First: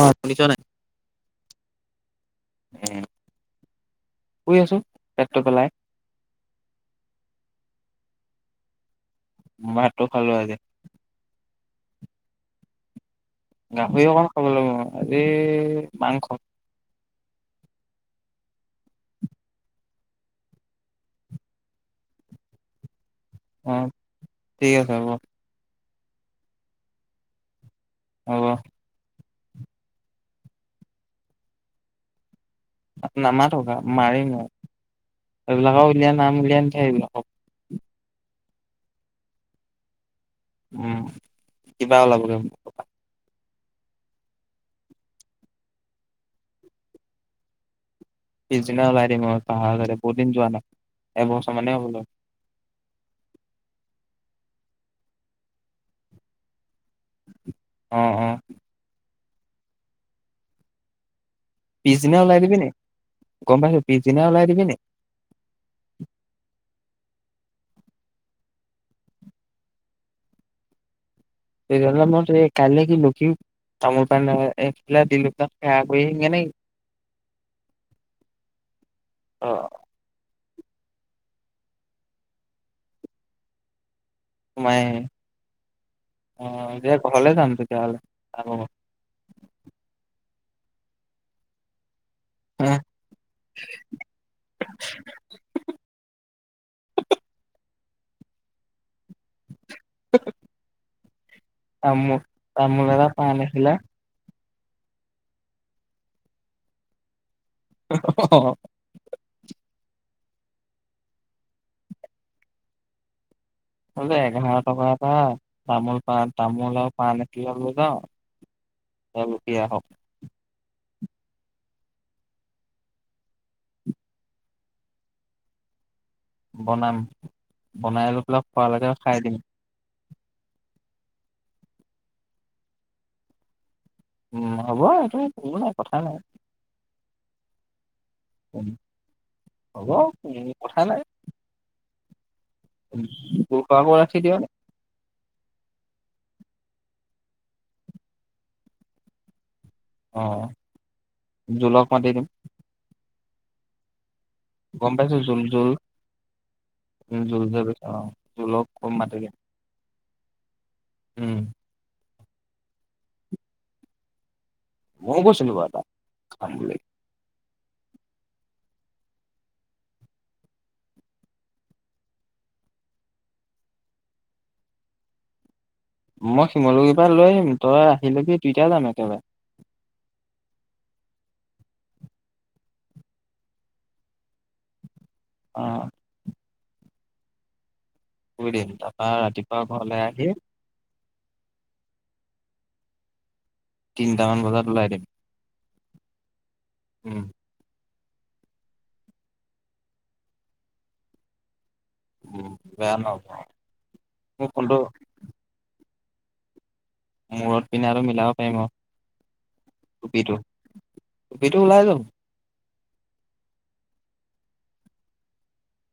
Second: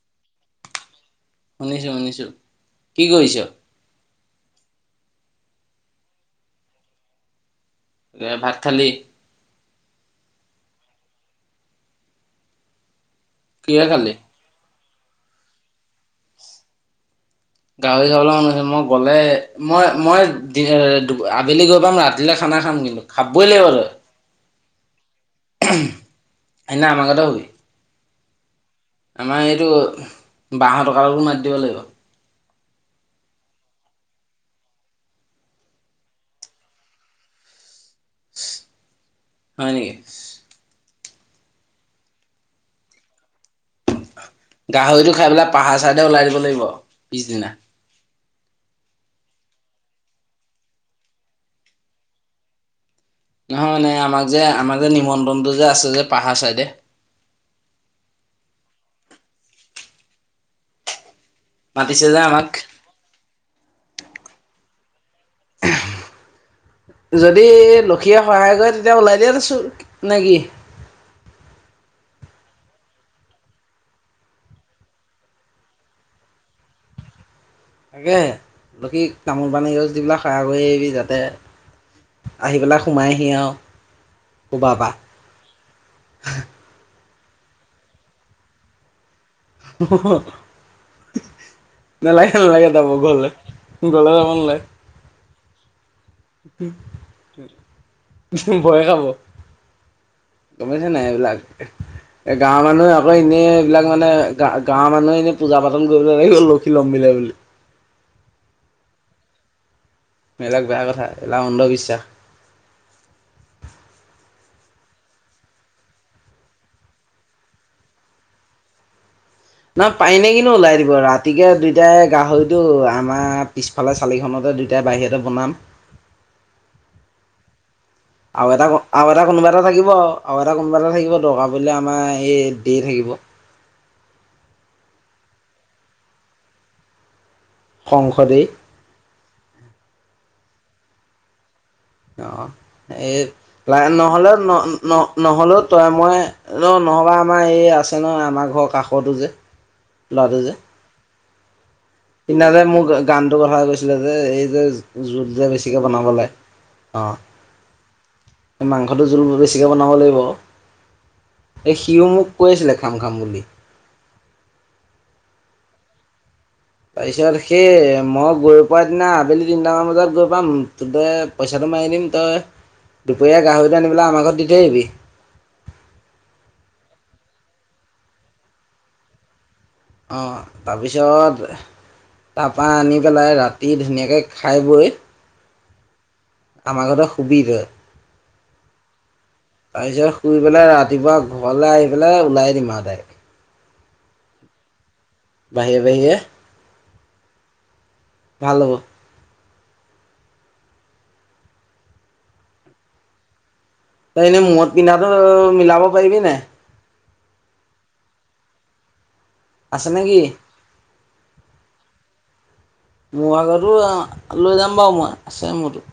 অ শুনিছ নাই। শুনিছো শুনিছো উম কি কৰিছ। শুই আছোঁ পেটটো পেলাই। এ ভাত খালি। ভাটো খালোঁ আজি। কিহে গাহৰি খালি অকণ খাব লাগিব আজি মাংস। গাহৰি খাবলৈ মন গৈছে মই গ'লে মই মই আবেলি গৈ পাম ৰাতিলে খাম। মই খাম কিন্তু খাববৈ লাগিব অ তই। ঠিক আছে হ'ব। এ আমাৰ ঘৰতে শুবি। হব। আমাৰ এইটো বাৰশ টককো মাতী দিব লাগিব। নামাটো থকা মাৰিম আৰু এইবিলাকক উলিয়াই নাম উলিয়াই সেইবিলাকক। হয় নেকি। উম কিবা ওলাব ৰ। গাহৰিটো খাই পেলাই পাহাৰ চাইডে ওলাই যাব লাগিব পিছদিনা। পিছদিনা ওলাই দিম পাহাৰ ফালে বহুত দিন যোৱা নাই এবছৰ মানে হ'ব হল। নহয় নে আমাক যে আমাৰ যে নিমন্ত্ৰণটো যে আছে যে পাহাৰ চাইডে। অ অ। মাতিছে পিছদিনা যে ওলাই আমাক দিবি নে গম পাইছো পিছদিনা ওলাই দিবি নে। । [unintelligible] যদি লক্ষীয়ে সহায় কৰে তেতিয়া ওলাই দিয়াত আছোঁ নে কি। এক্সজামত ন কাইলৈ কি লিখিম। তামোল পানএইখিলা দিলো তাত সেৱা কৰি আহিম নিকি। তাকে, বাকী অ তামোল -পান এগছ দি সেৱা কৰিম নিকি। ঘৰ এৰি যাতে, আহি পেলাই সোমাইহি আৰু। ক'বাৰ সোমাই। পৰা অ'! সেইটোৱে ঘৰলে যাম তেতিয়াহ'লে। [unintelligible] নালাগে, নালাগে, যাব ঘৰলে। ঘৰলে যাব নালাগে। ভয়ে খাব। গম পাইছা নাই এইবিলাক, তামোল এ' গাঁৱৰ তামোল মানুহে এটা আকৌ, পাণ এনেই এখিলা এইবিলাক মানে গা গাঁৱৰ মানুহে এনে পূজা পাতল কৰিব লাগিব, লক্ষী লম্ভিলে বুলি। অ'! সেই বিলাক বেয়া কথা এইবিলাক অন্ধবিশ্বাস। হ'লেও এঘাৰ টকা এটা, তামোল পাণ, তামোল আৰু পাণ এক কিলো লবা। [inaudible] না, পাই নে কিনো ওলাই দিব ৰাত ৰাতিকে দুইটাই গাহৰিটো, আমাৰ পিছফালে, চালিখনতে দুইটাই বাহিৰতে বনাম। [inaudible] বনাম। বনাই লৈ পেলাই আৰু এটা খোৱালৈকে আৰু খাই এটা দিম কোনোবা এটা থাকিব আও। আৰু এটা কোনোবা এটা থাকিব দৰকাৰ পৰিলে, আমাৰ এই দি থাকিব। উম, হ'ব এইটো, একো নাই, কথা নাই। সংসদেই হ'ব, কথা নাই। অ'! এই জোল খোৱাকো ক্লাইন্ট ৰাখি নহ'লেও, দিয়ক ন' ন' নহ'লেও তই মই অ'! নহ'বা আমাৰ এই, আছে নহয়, আমাৰ ঘৰৰ কাষটো যে, ল'ৰাটো যে। জোনক সইদিনা যে, মোক গানটোৰ কথা কৈছিলে যে, এই যে গম পাইছো জোত জোল যে জোল বেছিকে বনাব লাগে। অ'! জোল যে কৈছে অ জোলক এই মাংসটো মাতি জোল দিম বেছিকে বনাব লাগিব আও। উম এই সিও মোক কৈছিলে খাম, খাম বুলি। মইয়ো কৈছিলোঁ বাৰু তাক খাম বুলি। তাৰপিছত সেই, মই গৈ পোৱাৰ দিনা, আবেলি তিনিটামান বজাত গৈ পাম। তই পইচাটো মাৰি দিম, তই দুপৰীয়া গাহৰিটো আনি পেলাই আমাৰ ঘৰত দি থৈ আহিবি। মই শিমলুগুৰি পৰা লৈ আহিম। তই আহিলেহি দুইটাই যাম একেবাৰে। অ'! তাৰপিছত তাৰপৰা আনি পেলাই, ৰাতি ধুনীয়াকে খাই বৈ অ'! আমাৰ ঘৰতে শুবি তই। শুই দিম তাৰপা ৰাতিপুৱা ঘৰলে তাৰপিছত, আহি শুই পেলাই ৰাতিপুৱা ঘৰলে আহি পেলাই, ওলাই দিম আও। [unintelligible] তিনিটামান বজাত ওলাই দিম। বাহিয়ে, বাহিয়ে। উম! ভাল হ'ল। উম, বেয়া নহ'ব। তই এনেই, মোৰ ফোনটো মূৰত পিন্ধাটো মিলাব পাৰিবি নাই? মূৰত পিন্ধাটো মিলাব পাৰিম অ'! আছে নেকি টুপীটো, টুপীটো ওলাই লম। মোৰ আগৰটো, অ'! লৈ যাম বাওঁ মই, আছে মোৰটো।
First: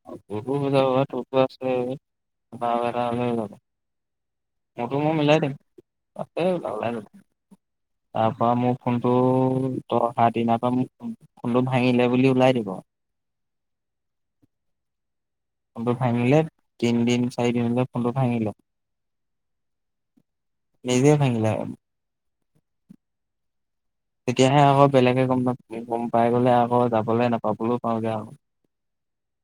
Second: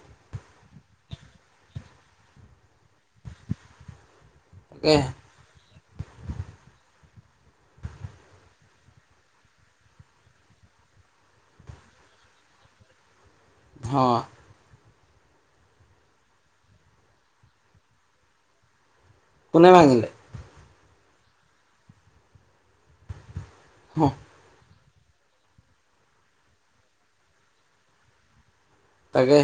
[unintelligible] তাৰপা আৰু এটা লৈ লম। মোৰতো তাকেহে মই মিলাই দিম। [unintelligible] [inaudible] তাৰ পৰা মোৰ ফোনটো ত অহা দিনা পা মোক ফোনটো ভাঙিলে বুলি ওলাই দিব। হ। ফোনটো ভাঙিলে তিনিদিন চাৰি দিনতে ফোনটো ভাঙিলে। কোনে ভাঙিলে? নিজে ভাঙিলে আৰু। তেতিয়াহে আক বেলেগে গম নাপ গম পাই গ'লে আক যাবলে নাপাবলেও পাওঁগে আও তাকে।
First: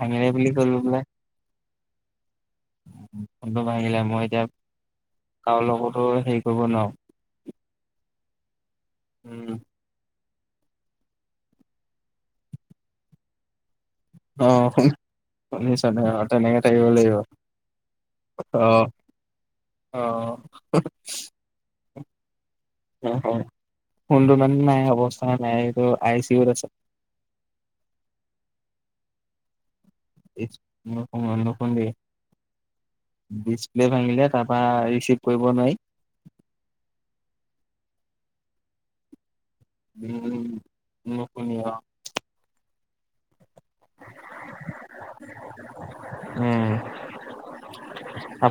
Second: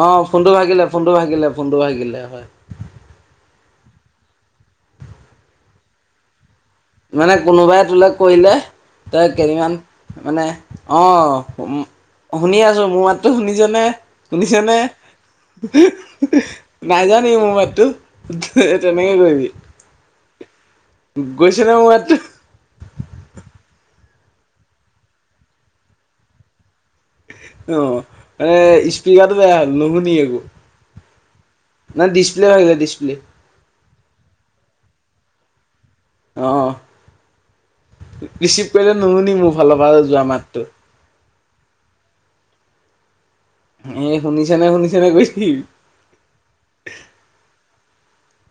অ বুলি ফোনটো কৈ লৈ ভাগিলে পেলাই ফোনটো ভাগিলে ফোনটো ভাগিলে হয়। ফোনটো ভাঙিলে, মই এতিয়া কাৰো লগতো সেই মানে কোনোবাই তোলে কৰিলে তই উম, কেইদিনমান মানে অঁ শুনি আছোঁ। মোৰ মাতটো শুনিছেনে? শুনিছেনে? শুনিছানে অ, তেনেকে থাকিব [unintelligible] নাই লাগিব। যোৱা নেকি মোৰ মাততো? [unintelligible] তেনেকে কৰিবি। অ। গৈছেনে মোৰ মাতটো কোনটোমান নাই অৱস্থা নাইটো আই চি ইউত আছে। অ এ স্পিকাৰটো বেয়া হল নহু ডিচ অ নকং দেই ডিছপ্লে ভাগিলে ডিছপ্লে ডিছপ্লে ভাঙিলে তাৰপ ৰিচিভ কৰিব নোৱাৰি অ ৰিচিপ কৰিলে নুলোনি মোক ফালৰ পৰা যোৱা মাতটো। শুনি অ এ শুনিছেনে শুনিছেনে কৈ থাকিবি। উম,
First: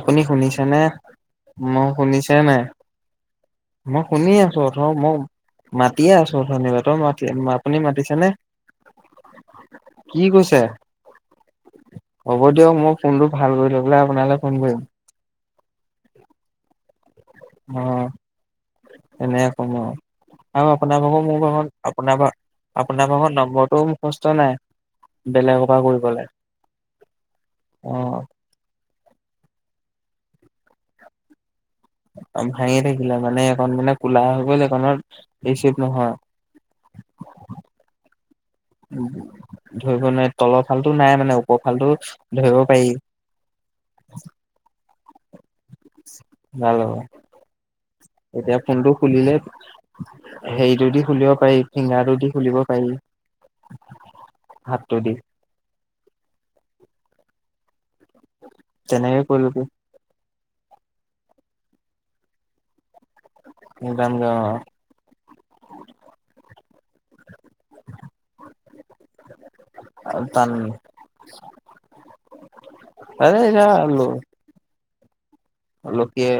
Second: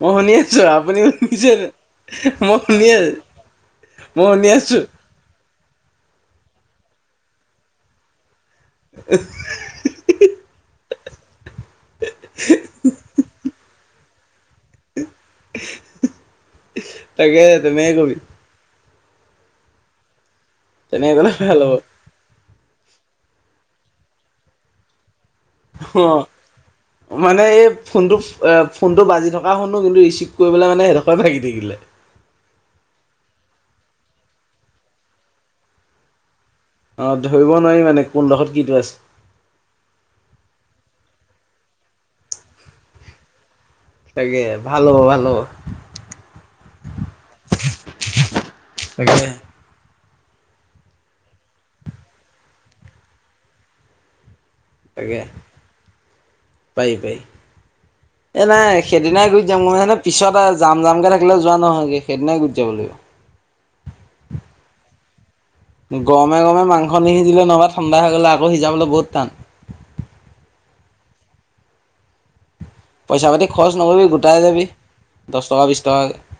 মই শুনি আছো শুনিছেনে? আপুনি শুনিছে মই শুনিছে মই নাই? শুনি আছো মই শুনি আছো ৰ মই মাতিয়ে আছো অঠনিবা তই মাতি আপুনি মাতিছেনে উ কি কৈছে হ'ব দিয়ক মই ফোনটো ভাল কৰি ল বোলে আপোনালে ফোন কৰিম তাকে তুমিয়ে কৰিবি এনেকে কম আৰু আৰু আপোনাৰ তেনেকে ভাগ গ'লে মোৰ ভাল ভাগ হ'ব আপোনাৰ পৰা আপোনাৰ ভাগ নম্বৰটোও মুখস্থ নাই বেলেগৰ পৰা কৰি অ পেলাই মানে এই অ ফোনটো ফোনটো বাজি থকা শুনো কিন্তু ৰিচিভ কৰিবলে মানে হেদখই ভাগি থাকিলে। ভাঙি থাকিলে মানে এইখন মানে কোলা হৈ গ'ল এইখনত এই ৰিচিপ নহয়। অ', ধৰিব নোৱাৰি মানে কোনডোখৰত কিটো আছে ধৰিব নোৱাই তলত ফালটো টো নাই মানে উপফালটো ধৰিব পাৰি। তাকে ভাল হ'ব ভাল হ'ব। ভাল হ'ব এতিয়া ফোনটো তাকে খুলিলে হেৰিটো দি খুলিব পাৰি ফিংগাৰটো দি খুলিব পাৰি। হাতটো দি তাকে পায়ি পয়ি। এ নাই তেনেকে সেইদিনাই কৰিলো গুচিযাম মই নে পিছত জাম জামকে থাকিলে যোৱা নহয় কি সেইদিনাই গুচিযাব লাগিব। [unintelligible] গৰমে গৰমে মাংস নিসিজিলে নহবা ঠাণ্ডা হৈ গ'লে আকৌ সিজাবলে বহুত টান। তান [unintelligible] পইচা আৰে পাতি খৰচ নকৰিবি গোটাই যাবি। দহ টকা বিশ টকা। লক্ষীয়ে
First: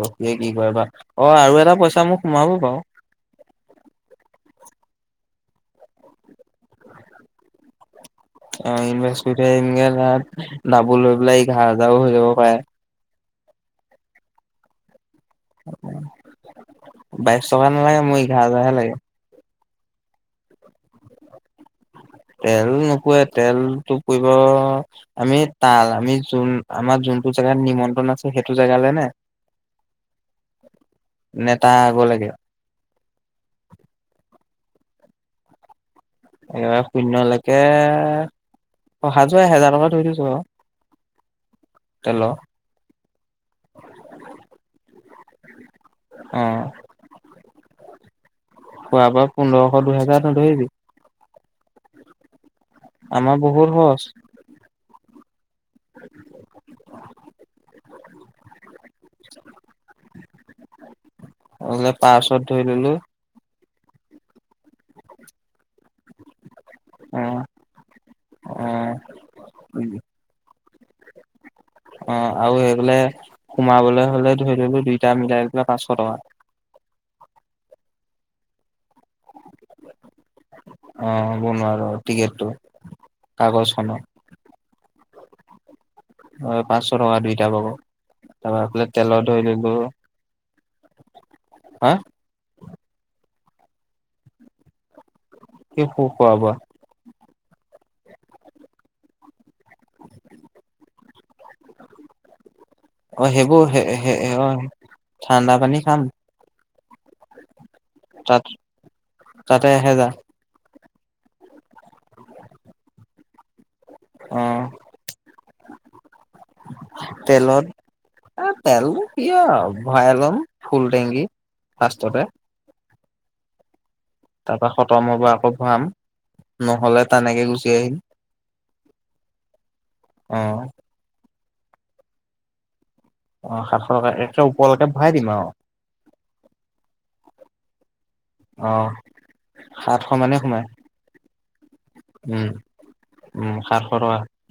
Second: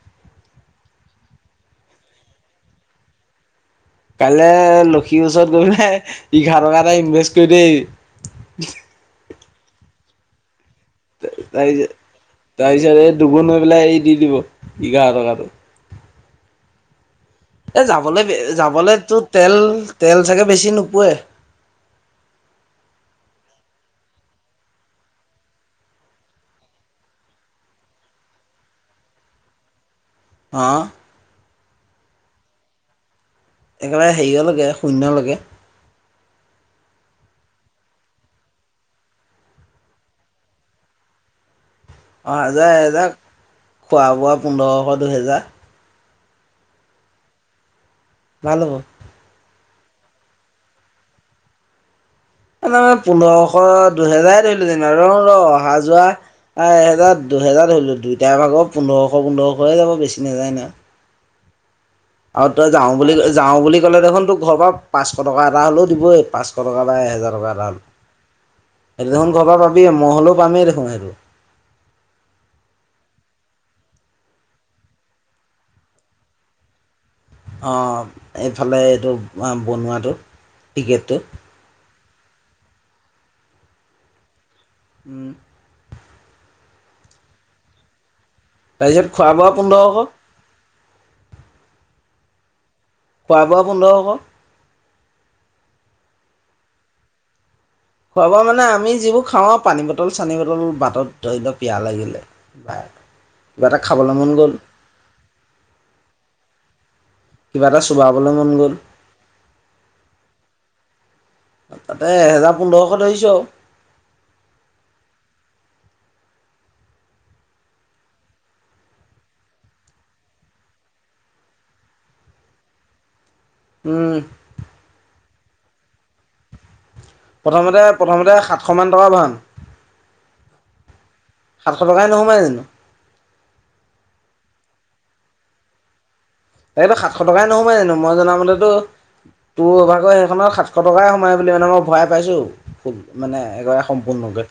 লক্ষীয়ে কি কৰে বা অ আৰু এটা পইচা মোক সোমাব বাৰু। কাইলৈ লক্ষীৰ ওচৰত গৈ পেলাই এঘাৰ টকাটা ইনভেষ্ট কৰি দেই দাবোল লৈ পেলাই ই ঘাঁহ তাৰপিছত হাজাৰও হৈ যাব পাৰে। তাৰপিছত এই দুগুণ হৈ পেলাই এই দি দিব এঘাৰ টকাত। উ [inaudible] এ যাবলৈ এঘাৰ হাজাৰহে লাগে যাবলৈতো তেল তেল চাগে বেছি নোপোৱে। তেল নুপোৱে তেলতটো পুইব আমি তাল আমি জুন আমাৰ জ যোনটো জেগাত নিমন্ত্ৰণ আছে সেইটো জেগালে নে? [inaudible] অ নেতা আগ লাগে? একেবাৰে হেৰিয় লাগে শূন্য লকে। এইবাৰ শূনয়লৈকে অহা যোৱা এহেজাৰ টকা ধৰি দিছো আৰু। তেলৰ অহা-যোৱা এহেজাৰ, খোৱা বোৱা পোন্ধৰশ দুহেজাৰ। আহ ভাল হ'ব খোৱা বোৱা পোন্ধৰশ দুইহেজাৰ ন ধৰিবি তাৰ মে আমাৰ বহুত পোন্ধৰশ খৰচ দুহেজাৰ ধৰিলো যেন ৰ ৰ অহা যোৱা এ এহেজাৰ দুহেজাৰ ধৰিলো দুইটাৰ ভাগৰ পোন্ধৰশ পোন্ধৰশয়ে যাব বেছি নাযায় ন পাৰ্চত আৰু ধৰি তই যাও ললো বুলি যাও বুলি ক'লে দেখোন তোক ঘৰ পৰা পাঁচশ টকা এটা হলেও দিবই পাঁচশ পাঁচশ টকা এটা অ এহেজাৰ টকা এটা সেইটো দেখোন ঘৰ পৰা অ পাবি ম হ'লেও পামেই দেখোন সেইটো অ আৰু সেই গলে সোমাবলৈ হ'লে ধৰি ললো দুইটা মিলাই ললে পাঁচশ টকা অঁ এইফালে এইটো বনোৱাটো অ টিকেটটো বনোৱা আৰু টিকেটটো কাগজখনৰ উম হয় পাঁচশ টকা দুইটা বগৌ তাৰ পা এইফালে তাৰপিছত তেলত খোৱা বোৱা ধৰিললো পোন্ধৰশ হা খোৱা বোৱা পোন্ধৰশ কি কি খোৱা বোৱা খোৱাাবোৱা মানে আমি যিবোৰ খাওঁ পানী বটল চানী বটল বাটত ধৰি ল পিয়াহ লাগিলে বা অ সেইবোৰ কিবা এটা হে খাবলৈ হে মন হে গ'ল ঠাণ্ডা পানী খাম কিবা এটা চোবাবলৈ তাত মন গ'ল তাতে এহেজাৰ তাতে এহেজাৰ পোন্ধৰশ ধৰিছো আৰু অ তেলত এ তেল কি ভয়াই লম ফুল টেংকি ফাৰ্ষ্টততে আৰু তাৰ পা খতম হ'ব আকৌ ভৰাম নহ'লে তেনেকে গুচি প্ৰথমতে আহিম প্ৰথমতে সাতশ মান টকা ভৰাম অ সাতশ টকাই নোসোমায় জানো অ সাতশ টকা একে ওপৰলৈকে ভৰাই দিম আও তাকে সাতশ টকাই নোসোমাই জানো মই জনামতেতো অ তোৰ সাতশ ভাগৰ মানে সেইখনত সোমাই সাতশ টকাই সোমাই বুলি মানে মই ভৰাই পাইছোঁ উম ফুল মানে উম একেবাৰে সাতশ টকা সম্পূৰ্ণকৈ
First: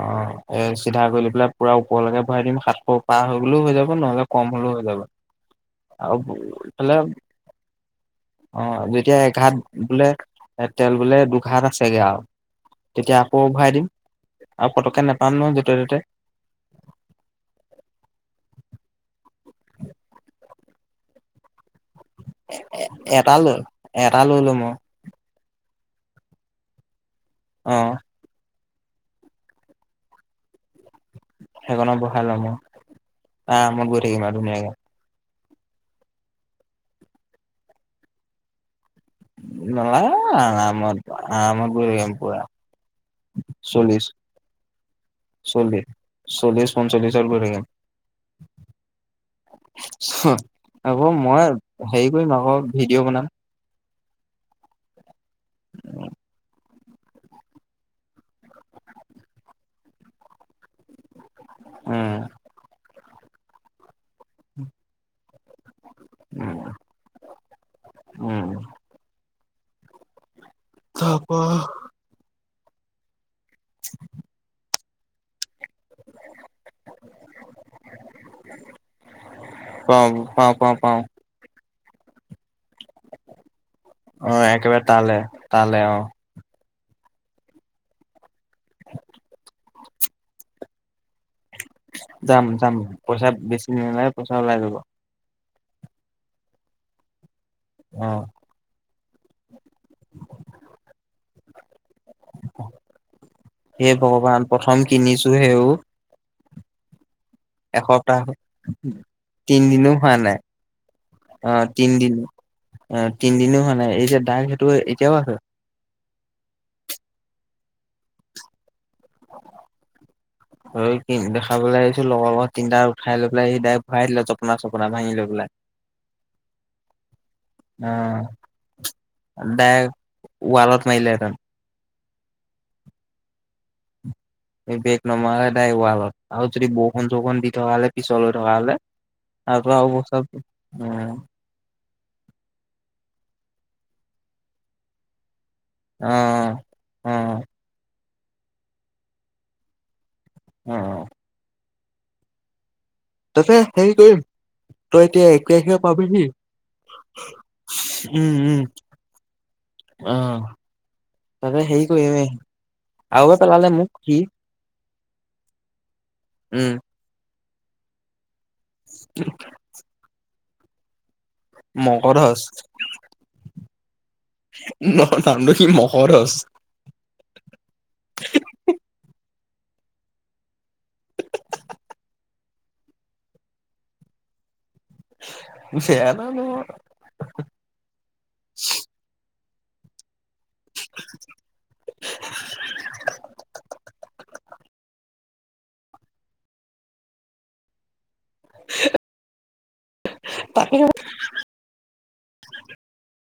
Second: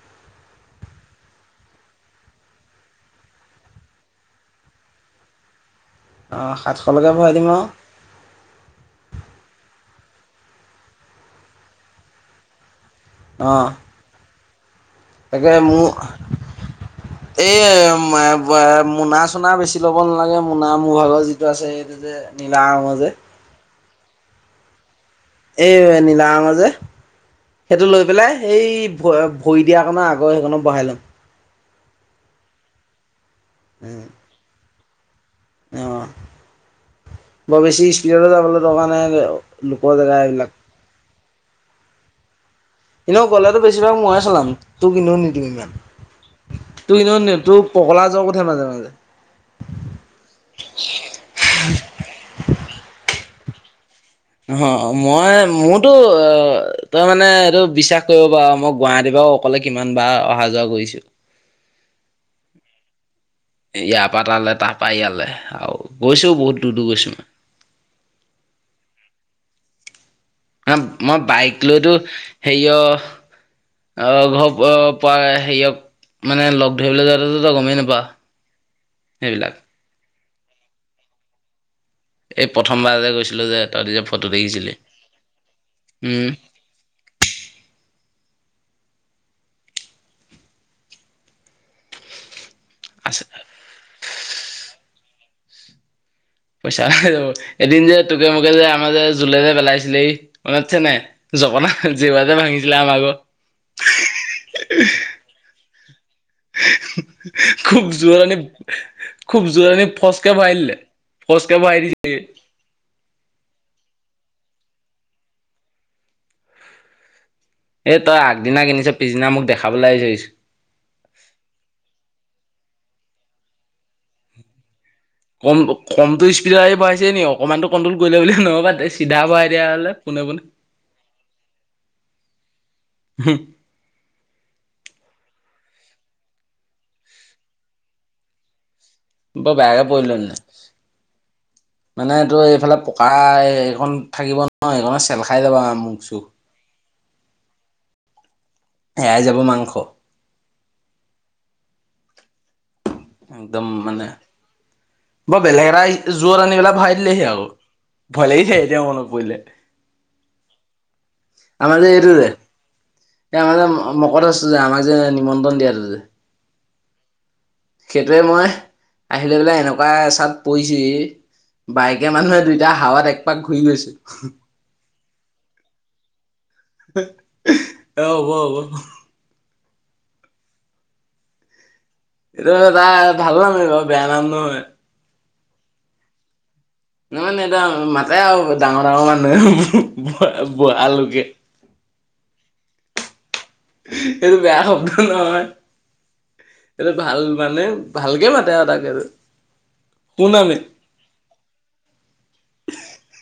অ এই চিধা গৈ পেলাই পুৰা ওপৰলৈকে ভৰাই দিম সাতশ পাৰ হৈ গ'লো হৈ যাব নহলে কম হলেও হৈ যাব আৰু অ', ইফালে সাতশলৈকে হল ভৰাই দিম আৰু অ যেতিয়া এঘাট বোলে তেল বোলে দুঘাট আছেগে আও তেতিয়া আকৌ অ', ভৰাই দিম আৰু পতককে নেপাম তাকে নহয় য'তে ত'তে মোৰ এ মোনা চোনা বেছি ল'ব নালাগে মোনা মোৰ ভাগৰ যিটো আছে যে নিলা ৰঙৰ যে এটা লৈ এটা ল‌ই লম অঁ এই নীলা ৰঙৰ যে সেইটো অ', লৈ পেলাই সেই ভ ভৰি দিয়াৰ কণ আগৰ সেইকনত বহাই ল'ম। সেইখনত বহাই লম আৰু আৰমত গৈ থাকিম আও ধুনীয়াকে। অ বৰ বেছি স্পীড যাবলৈ দৰকা নাই লোকৰ নালাগে জেগা সেইবিলাক। আৰামত আৰামত গৈ থাকিম পুৰা এনে গলেতো বেছিভাগ চল্লিশ মইয়ে চলাম তোক এনেও নিদিও ইমান। চল্লিশ চল্লিশ তোৰ এনেও পঞ্চল্লিশত গৈ নিদো, পগলা জক উঠে মাজে মাজে। হে আকৌ মই হেৰি কৰিম আক ভিডিঅ' বনাম। অ মই মোৰতো অ তই মানে এইটো বিশ্বাস কৰিব পাৰ মই গুৱাহাটীৰ পা অ অকলে কিমান বাৰ অহা যোৱা কৰিছো। উম। ইয়াৰ পা তালে তাৰ পা ইয়ালে আও। গৈছো উম, বহুত দূৰ দূৰ গৈছো মই। মই বাইক লৈতো হেয় অ ঘৰ অ ঘৰ পা হেয় মানে লগ ধৰিবলৈ যাতে তই গমেই নাপা সেইবিলাক। পাওঁ, পাওঁ পাওঁ পাওঁ। এই প্ৰথমবাৰ যে গৈছিলো যে তই যে ফটো অ', দেখিছিলি একেবাৰে তালে, তালে অ', উম। [unintelligible] যাম যাম আছে পইচা বেছি ন নাই পইচা ওলাই যাব। পইচা এদিন যে অ', তোকে মোকে যে আমাৰ যে জোলেৰে পেলাইছিলে এই মনত আছে নাই জপনা। জিবাতে ভাঙিছিলে আমাৰ ঘৰত, হে ভগৱান হি প্ৰথম হি হি। কিনিছো হেও হি খুব এসপ্তাহ জোৰণী খুব জোৰণী তিনদিনো হোৱা ফচকে নাই। ভৰাই দিলে। ফচকে অ', ভৰাই দি তিনদিন অ তিনদিনো হোৱা নাই এ যে দাগ সেইটো এতিয়াও আছে। এ তই আগদিনা কিনিছ। পিছদিনা মোক দেখাবলৈ আহিছ দেখাবলৈ আহিছো লগৰ লগত তিনটা খাই লৈ পেলাই সেই ডাইৰেক্ট ভৰাই দিলে জপনা চপ কম কমটো স্পীডত আহি ভৰাইছেনি অকণমান কনট্ৰল কৰিলে বুল নহ'বা তে চিধা ভৰাই এতিয়া। ওৱালাত মাৰি হেতেন। হুম। এই বেক নমাৰকে তাই ৱালত আৰু যদি বৰষুণ চৰষুণ দি থকা হ'লে পিছলৈ থকা হ'লে বৰ তাৰপৰা বেয়াকে পৰিলো অৱস্থা মানে, উম, মানে তই এইফালে পকা এইখন থাকিব ন সেইখন চেল খাই যাবা মোখ চুখ। অ', অ', এয়াই যাব মাংস উম। একদম হেৰি মানে, কৰিম তই এতিয়া বৰ এক বেলেগ তাৰিখে এটা পাবিহি। জোৰ আনি পেলাই ভাই দিলেহি আকৌ। ভয় লাগি যায় এতিয়া মনত পৰিলে। অহ। আমাৰ যে এইটো যে আৰু এবাৰ এই পেলালে মোক আমাৰ সি মকৰস্ত যে আমাৰ যে নিমন্ত্ৰণ দিয়াটো যে। উম। সেইটোৱে মই আহিলে পেলাই এনেকুৱা এ চাত পৰিছোহি বাইকে মানুহে মগধচ দুইটা হাৱাত এক পাক ঘূৰি গৈছে। ন নামটো সি মগধচ অ হব হ'ব। এইটো ত এটা ভাল নাম সেইটো বেয়া নাম নহয়। চেহেৰা নহয়। ন মানে এয়া মাতে আৰু ডাঙৰ ডাঙৰ মানুহে। হুম ভ ভ আলুকে। এইটো বেয়া শব্দ নহয়, এইটো ভাল মানে ভালকে মাতে আৰু তাক আৰু কোন আমি তাকে [inaudible]